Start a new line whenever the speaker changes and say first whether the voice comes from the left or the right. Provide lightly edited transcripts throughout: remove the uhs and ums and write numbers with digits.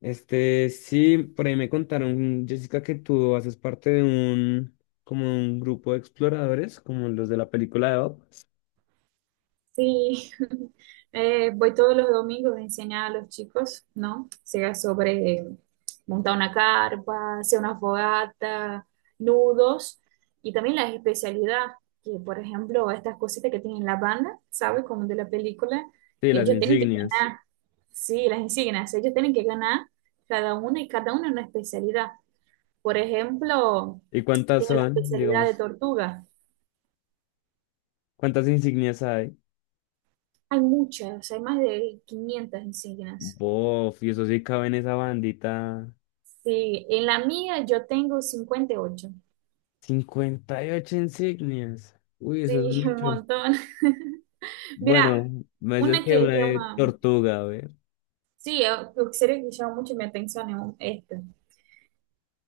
left: Sí, por ahí me contaron, Jessica, que tú haces parte de como un grupo de exploradores, como los de la película de Bob.
right: Sí, voy todos los domingos a enseñar a los chicos, ¿no? Sea sobre montar una carpa, hacer una fogata, nudos y también la especialidad, que por ejemplo estas cositas que tienen la banda, ¿sabes? Como de la película,
left: Sí, las
right: ellos tienen que
left: insignias.
right: ganar, sí, las insignias, ellos tienen que ganar cada una y cada una especialidad. Por ejemplo,
left: ¿Y cuántas
right: tienen la
left: son?
right: especialidad de
left: Digamos,
right: tortuga,
left: ¿cuántas insignias hay?
right: hay muchas, hay más de 500 insignias.
left: Bof, y eso sí cabe en esa bandita.
right: Sí, en la mía yo tengo 58.
left: 58 insignias. Uy, eso es
right: Sí, un
left: mucho.
right: montón. Mira,
left: Bueno, me dices
right: una
left: que
right: que
left: una de
right: llama,
left: tortuga, a ver.
right: sí, eu seria que chama mucho mi atención é esta.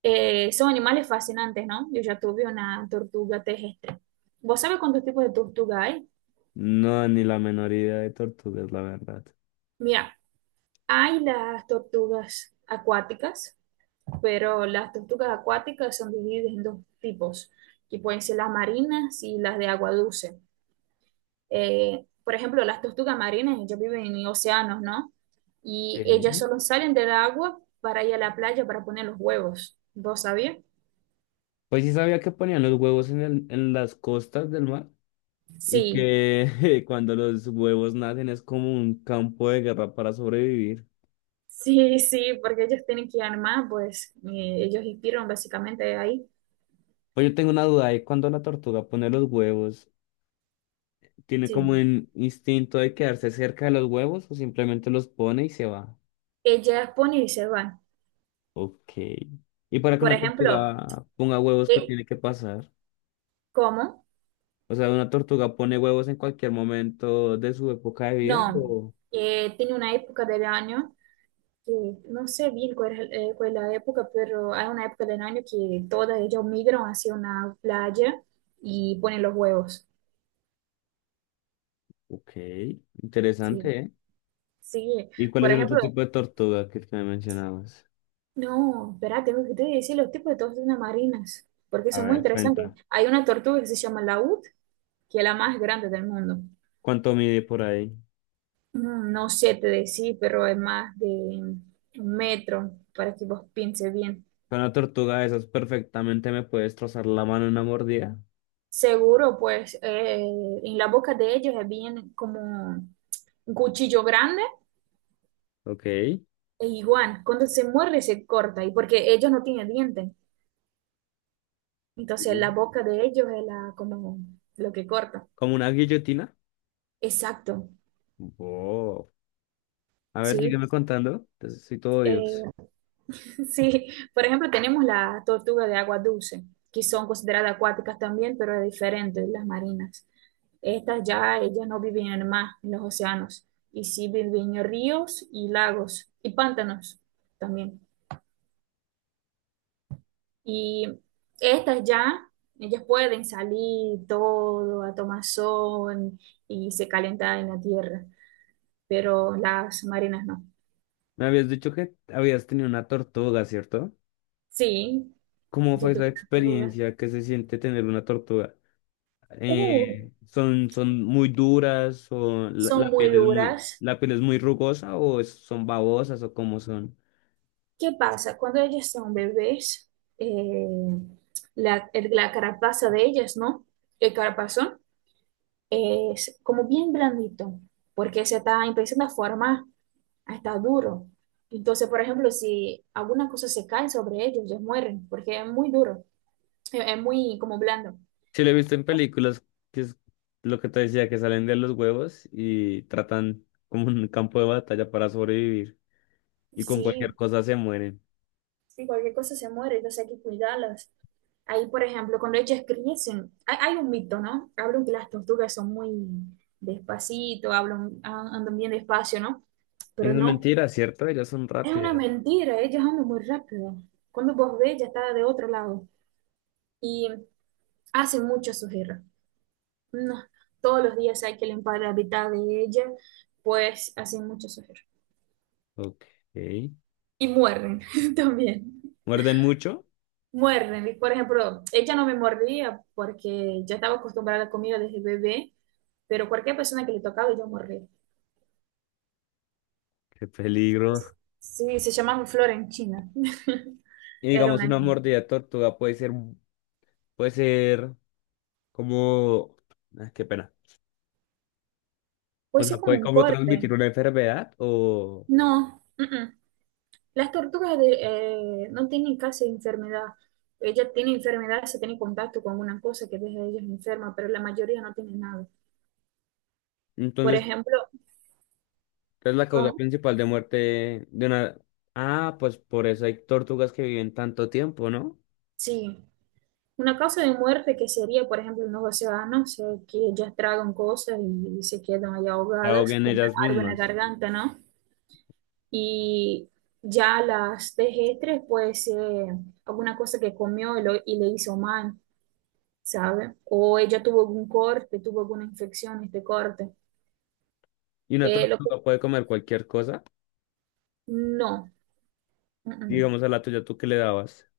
right: São animais fascinantes, ¿no? Yo ya tuve una tortuga terrestre. ¿Vos sabés cuántos tipos de tortuga hay?
left: No, ni la menor idea de tortugas, la verdad.
right: Mira, hay las tortugas acuáticas, pero las tortugas acuáticas son divididas en dos tipos, que pueden ser las marinas y las de agua dulce. Por ejemplo, las tortugas marinas, ellas viven en océanos, ¿no? Y ellas
left: ¿Eh?
right: solo salen del agua para ir a la playa para poner los huevos. ¿Vos sabías?
left: Pues sí sabía que ponían los huevos en en las costas del mar y
right: Sí,
left: que cuando los huevos nacen es como un campo de guerra para sobrevivir.
right: sí, sí, porque ellos tienen que armar, pues ellos inspiran básicamente ahí.
left: Pues yo tengo una duda de cuando la tortuga pone los huevos, ¿tiene como
right: Sí,
left: un instinto de quedarse cerca de los huevos o simplemente los pone y se va?
right: ellas ponen y se van.
left: Ok. ¿Y para que
right: Por
left: una
right: ejemplo,
left: tortuga ponga huevos, qué
right: eh,
left: tiene que pasar?
right: ¿cómo?
left: O sea, ¿una tortuga pone huevos en cualquier momento de su época de vida?
right: No,
left: O...
right: tiene una época del año que no sé bien cuál es la época, pero hay una época del año que todas ellas migran hacia una playa y ponen los huevos.
left: Ok, interesante,
right: Sí,
left: ¿eh?
right: sí.
left: ¿Y cuál
right: Por
left: es el otro
right: ejemplo,
left: tipo de tortuga que me mencionabas?
right: no, espera, tengo que te decir los tipos de tortugas marinas, porque
left: A
right: son muy
left: ver,
right: interesantes.
left: cuenta.
right: Hay una tortuga que se llama laúd, que es la más grande del mundo.
left: ¿Cuánto mide por ahí?
right: No sé te decir, pero es más de un metro, para que vos pienses bien.
left: Con una tortuga de esas perfectamente me puede destrozar la mano en una mordida.
right: Seguro, pues en la boca de ellos es bien como un cuchillo grande
left: Ok. Sí.
right: e igual, cuando se muerde se corta y porque ellos no tienen dientes, entonces la boca de ellos es la, como lo que corta.
left: ¿Como una guillotina?
right: Exacto,
left: Wow. A ver,
right: sí.
left: sígueme contando. Entonces, soy todo
right: Eh,
left: oídos.
right: sí, por ejemplo, tenemos la tortuga de agua dulce, que son consideradas acuáticas también, pero es diferente de las marinas. Estas ya, ellas no viven en el mar, en los océanos, y sí viven en ríos y lagos y pantanos también. Y estas ya, ellas pueden salir todo a tomar sol y se calentar en la tierra, pero las marinas no.
left: Me habías dicho que habías tenido una tortuga, ¿cierto?
right: Sí,
left: ¿Cómo
right: yo
left: fue esa
right: tuve una duda.
left: experiencia que se siente tener una tortuga?
right: Uh,
left: Son muy duras o la
right: son muy
left: piel es muy,
right: duras.
left: la piel es muy rugosa o son babosas o cómo son?
right: ¿Qué pasa? Cuando ellas son bebés, eh, la, la carapaza de ellas, ¿no? El carapazón es como bien blandito, porque se está empezando a formar. Está duro. Entonces, por ejemplo, si alguna cosa se cae sobre ellos, ellos mueren, porque es muy duro, es muy como blando.
left: Sí, lo he visto en películas, que es lo que te decía, que salen de los huevos y tratan como un campo de batalla para sobrevivir. Y con
right: Sí,
left: cualquier cosa se mueren.
right: sí, cualquier cosa se muere, entonces hay que cuidarlas. Ahí, por ejemplo, cuando ellas crecen, hay un mito, ¿no? Hablan que las tortugas son muy despacito, hablan, andan bien despacio, ¿no?
left: Eso
right: Pero
left: es
right: no,
left: mentira, ¿cierto? Ellas son
right: es una
left: rápidas.
right: mentira, ellas andan muy rápido. Cuando vos ves, ya está de otro lado y hacen mucha sujeira. No, todos los días hay que limpiar la mitad de ella, pues hacen mucho sufrir.
left: Ok.
right: Y muerden también.
left: Muerden mucho.
right: Muerden. Y, por ejemplo, ella no me mordía porque ya estaba acostumbrada a la comida desde bebé, pero cualquier persona que le tocaba yo mordía.
left: Qué peligro.
right: Sí, se llamaba Flora en China.
left: Y
right: Era
left: digamos,
right: una
left: una
right: niña.
left: mordida de tortuga puede ser como... ah, qué pena. O
right: Pues es
left: sea,
right: como
left: puede
right: un
left: como
right: corte.
left: transmitir una enfermedad o...
right: No, mm-mm. Las tortugas de, no tienen casi enfermedad. Ella tiene enfermedad si tiene contacto con una cosa que deja a ellas enferma, pero la mayoría no tiene nada. Por
left: Entonces,
right: ejemplo,
left: es la causa
right: ¿cómo?
left: principal de muerte de una... Ah, pues por eso hay tortugas que viven tanto tiempo, ¿no?
right: Sí, una causa de muerte que sería, por ejemplo, unos océanos que ellas tragan cosas y, se quedan ahí
left: Se
right: ahogadas
left: ahogan
right: con
left: ellas
right: algo en la
left: mismas.
right: garganta, ¿no? Y ya las terrestres, pues alguna cosa que comió y, y le hizo mal, ¿sabe? O ella tuvo algún corte, tuvo alguna infección, este corte.
left: Y una
right: Eh, lo que-
left: tortuga puede comer cualquier cosa.
right: no, mm, mm.
left: Digamos a la tuya, ¿tú qué le dabas?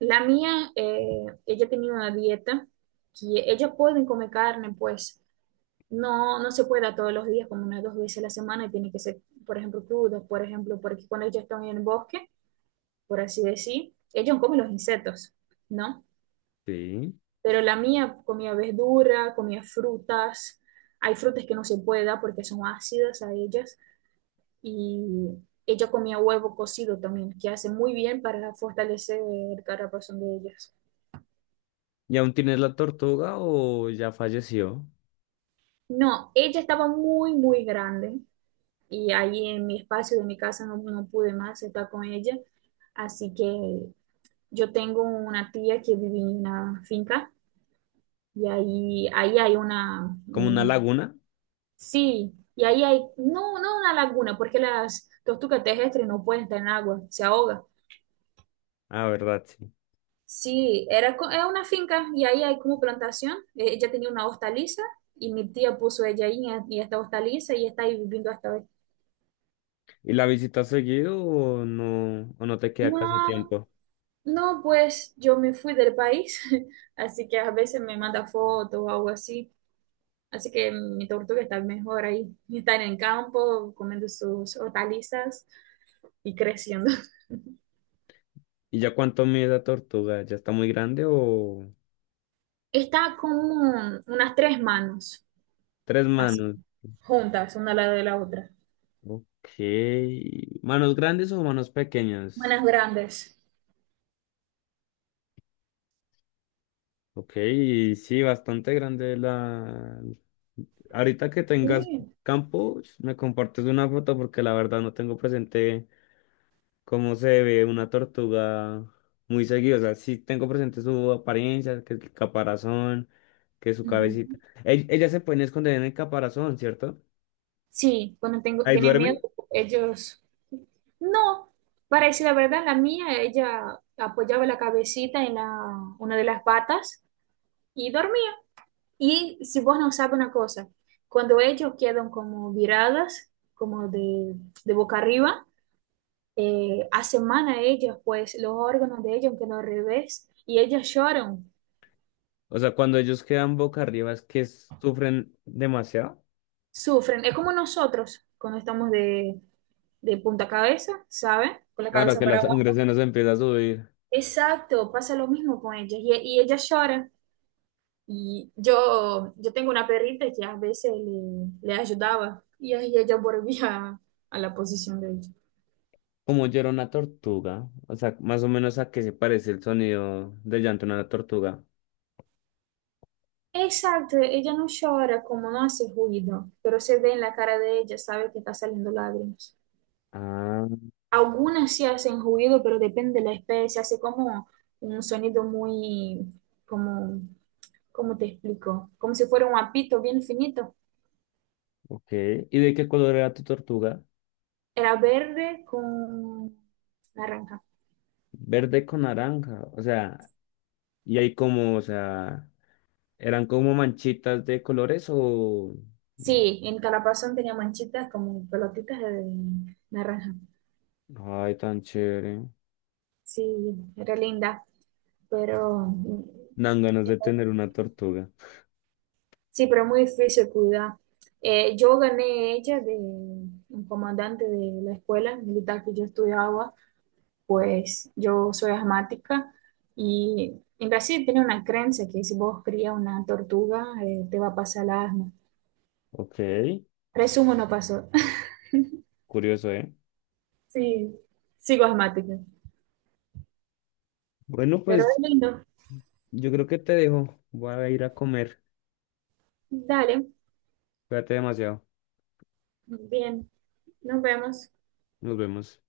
right: La mía, ella tenía una dieta que ellas pueden comer carne, pues. No, no se puede a todos los días, como unas dos veces a la semana, y tiene que ser, por ejemplo, crudos, por ejemplo, porque cuando ellos están en el bosque, por así decir, ellos comen los insectos, ¿no?
left: Sí.
right: Pero la mía comía verdura, comía frutas, hay frutas que no se puede dar porque son ácidas a ellas, y ella comía huevo cocido también, que hace muy bien para fortalecer el caparazón de ellas.
left: ¿Y aún tienes la tortuga o ya falleció?
right: No, ella estaba muy, muy grande y ahí en mi espacio de mi casa no, no pude más estar con ella. Así que yo tengo una tía que vive en una finca y ahí hay una,
left: ¿Como una laguna?
right: sí, y ahí hay, no, no una laguna, porque las tortugas terrestres no pueden estar en agua, se ahogan.
left: Ah, verdad, sí.
right: Sí, era, era una finca y ahí hay como plantación. Ella tenía una hostaliza y mi tía puso ella ahí en esta hostaliza y está ahí viviendo hasta hoy.
left: ¿Y la visitas seguido o no te queda casi
right: No,
left: tiempo?
right: no, pues yo me fui del país, así que a veces me manda fotos o algo así. Así que mi tortuga está mejor ahí. Está en el campo, comiendo sus hortalizas y creciendo.
left: ¿Y ya cuánto mide la tortuga? ¿Ya está muy grande o...?
right: Está como unas tres manos,
left: Tres
right: así,
left: manos.
right: juntas, una al lado de la otra.
left: Ok. ¿Manos grandes o manos pequeñas?
right: Manos grandes.
left: Ok, y sí, bastante grande la... Ahorita que tengas
right: Sí.
left: campo, me compartes una foto porque la verdad no tengo presente cómo se ve una tortuga muy seguido. O sea, sí tengo presente su apariencia, que el caparazón, que su
right: Ujú.
left: cabecita. Ellas se pueden esconder en el caparazón, ¿cierto?
right: Sí, cuando tengo,
left: Ahí
right: tiene miedo,
left: duerme.
right: ellos... No, para decir la verdad, la mía, ella apoyaba la cabecita en la, una de las patas y dormía. Y si vos no sabes una cosa, cuando ellos quedan como viradas, como de boca arriba, aseman a ellos, pues los órganos de ellos quedan al revés y ellas lloran,
left: O sea, cuando ellos quedan boca arriba es que sufren demasiado.
right: sufren. Es como nosotros cuando estamos de punta cabeza, ¿sabes? Con la
left: Claro
right: cabeza
left: que
right: para
left: la sangre
right: abajo.
left: se nos empieza a subir.
right: Exacto, pasa lo mismo con ellas y ellas lloran. Yo tengo una perrita que a veces le ayudaba y ahí ella volvía a la posición de ella.
left: Como llora una tortuga. O sea, más o menos a qué se parece el sonido del llanto de una tortuga.
right: Exacto, ella no llora como no hace ruido, pero se ve en la cara de ella, sabe que está saliendo lágrimas.
left: Ah,
right: Algunas sí hacen ruido, pero depende de la especie, hace como un sonido muy, como, ¿cómo te explico? Como si fuera un apito bien finito.
left: ok. ¿Y de qué color era tu tortuga?
right: Era verde con naranja.
left: Verde con naranja. O sea, y ahí como, o sea, ¿eran como manchitas de colores o...?
right: Sí, en Calapazón tenía manchitas como pelotitas de naranja.
left: Ay, tan chévere.
right: Sí, era linda, pero
left: Dan ganas de tener una tortuga.
right: sí, pero es muy difícil cuidar. Yo gané ella de un comandante de la escuela militar que yo estudiaba, pues yo soy asmática y en Brasil tiene una creencia que si vos crías una tortuga te va a pasar el asma.
left: Ok,
right: Resumo, no pasó.
left: curioso, ¿eh?
right: Sí, sigo asmática,
left: Bueno,
right: pero es
left: pues
right: lindo.
left: yo creo que te dejo. Voy a ir a comer.
right: Dale,
left: Cuídate demasiado.
right: bien, nos vemos.
left: Nos vemos.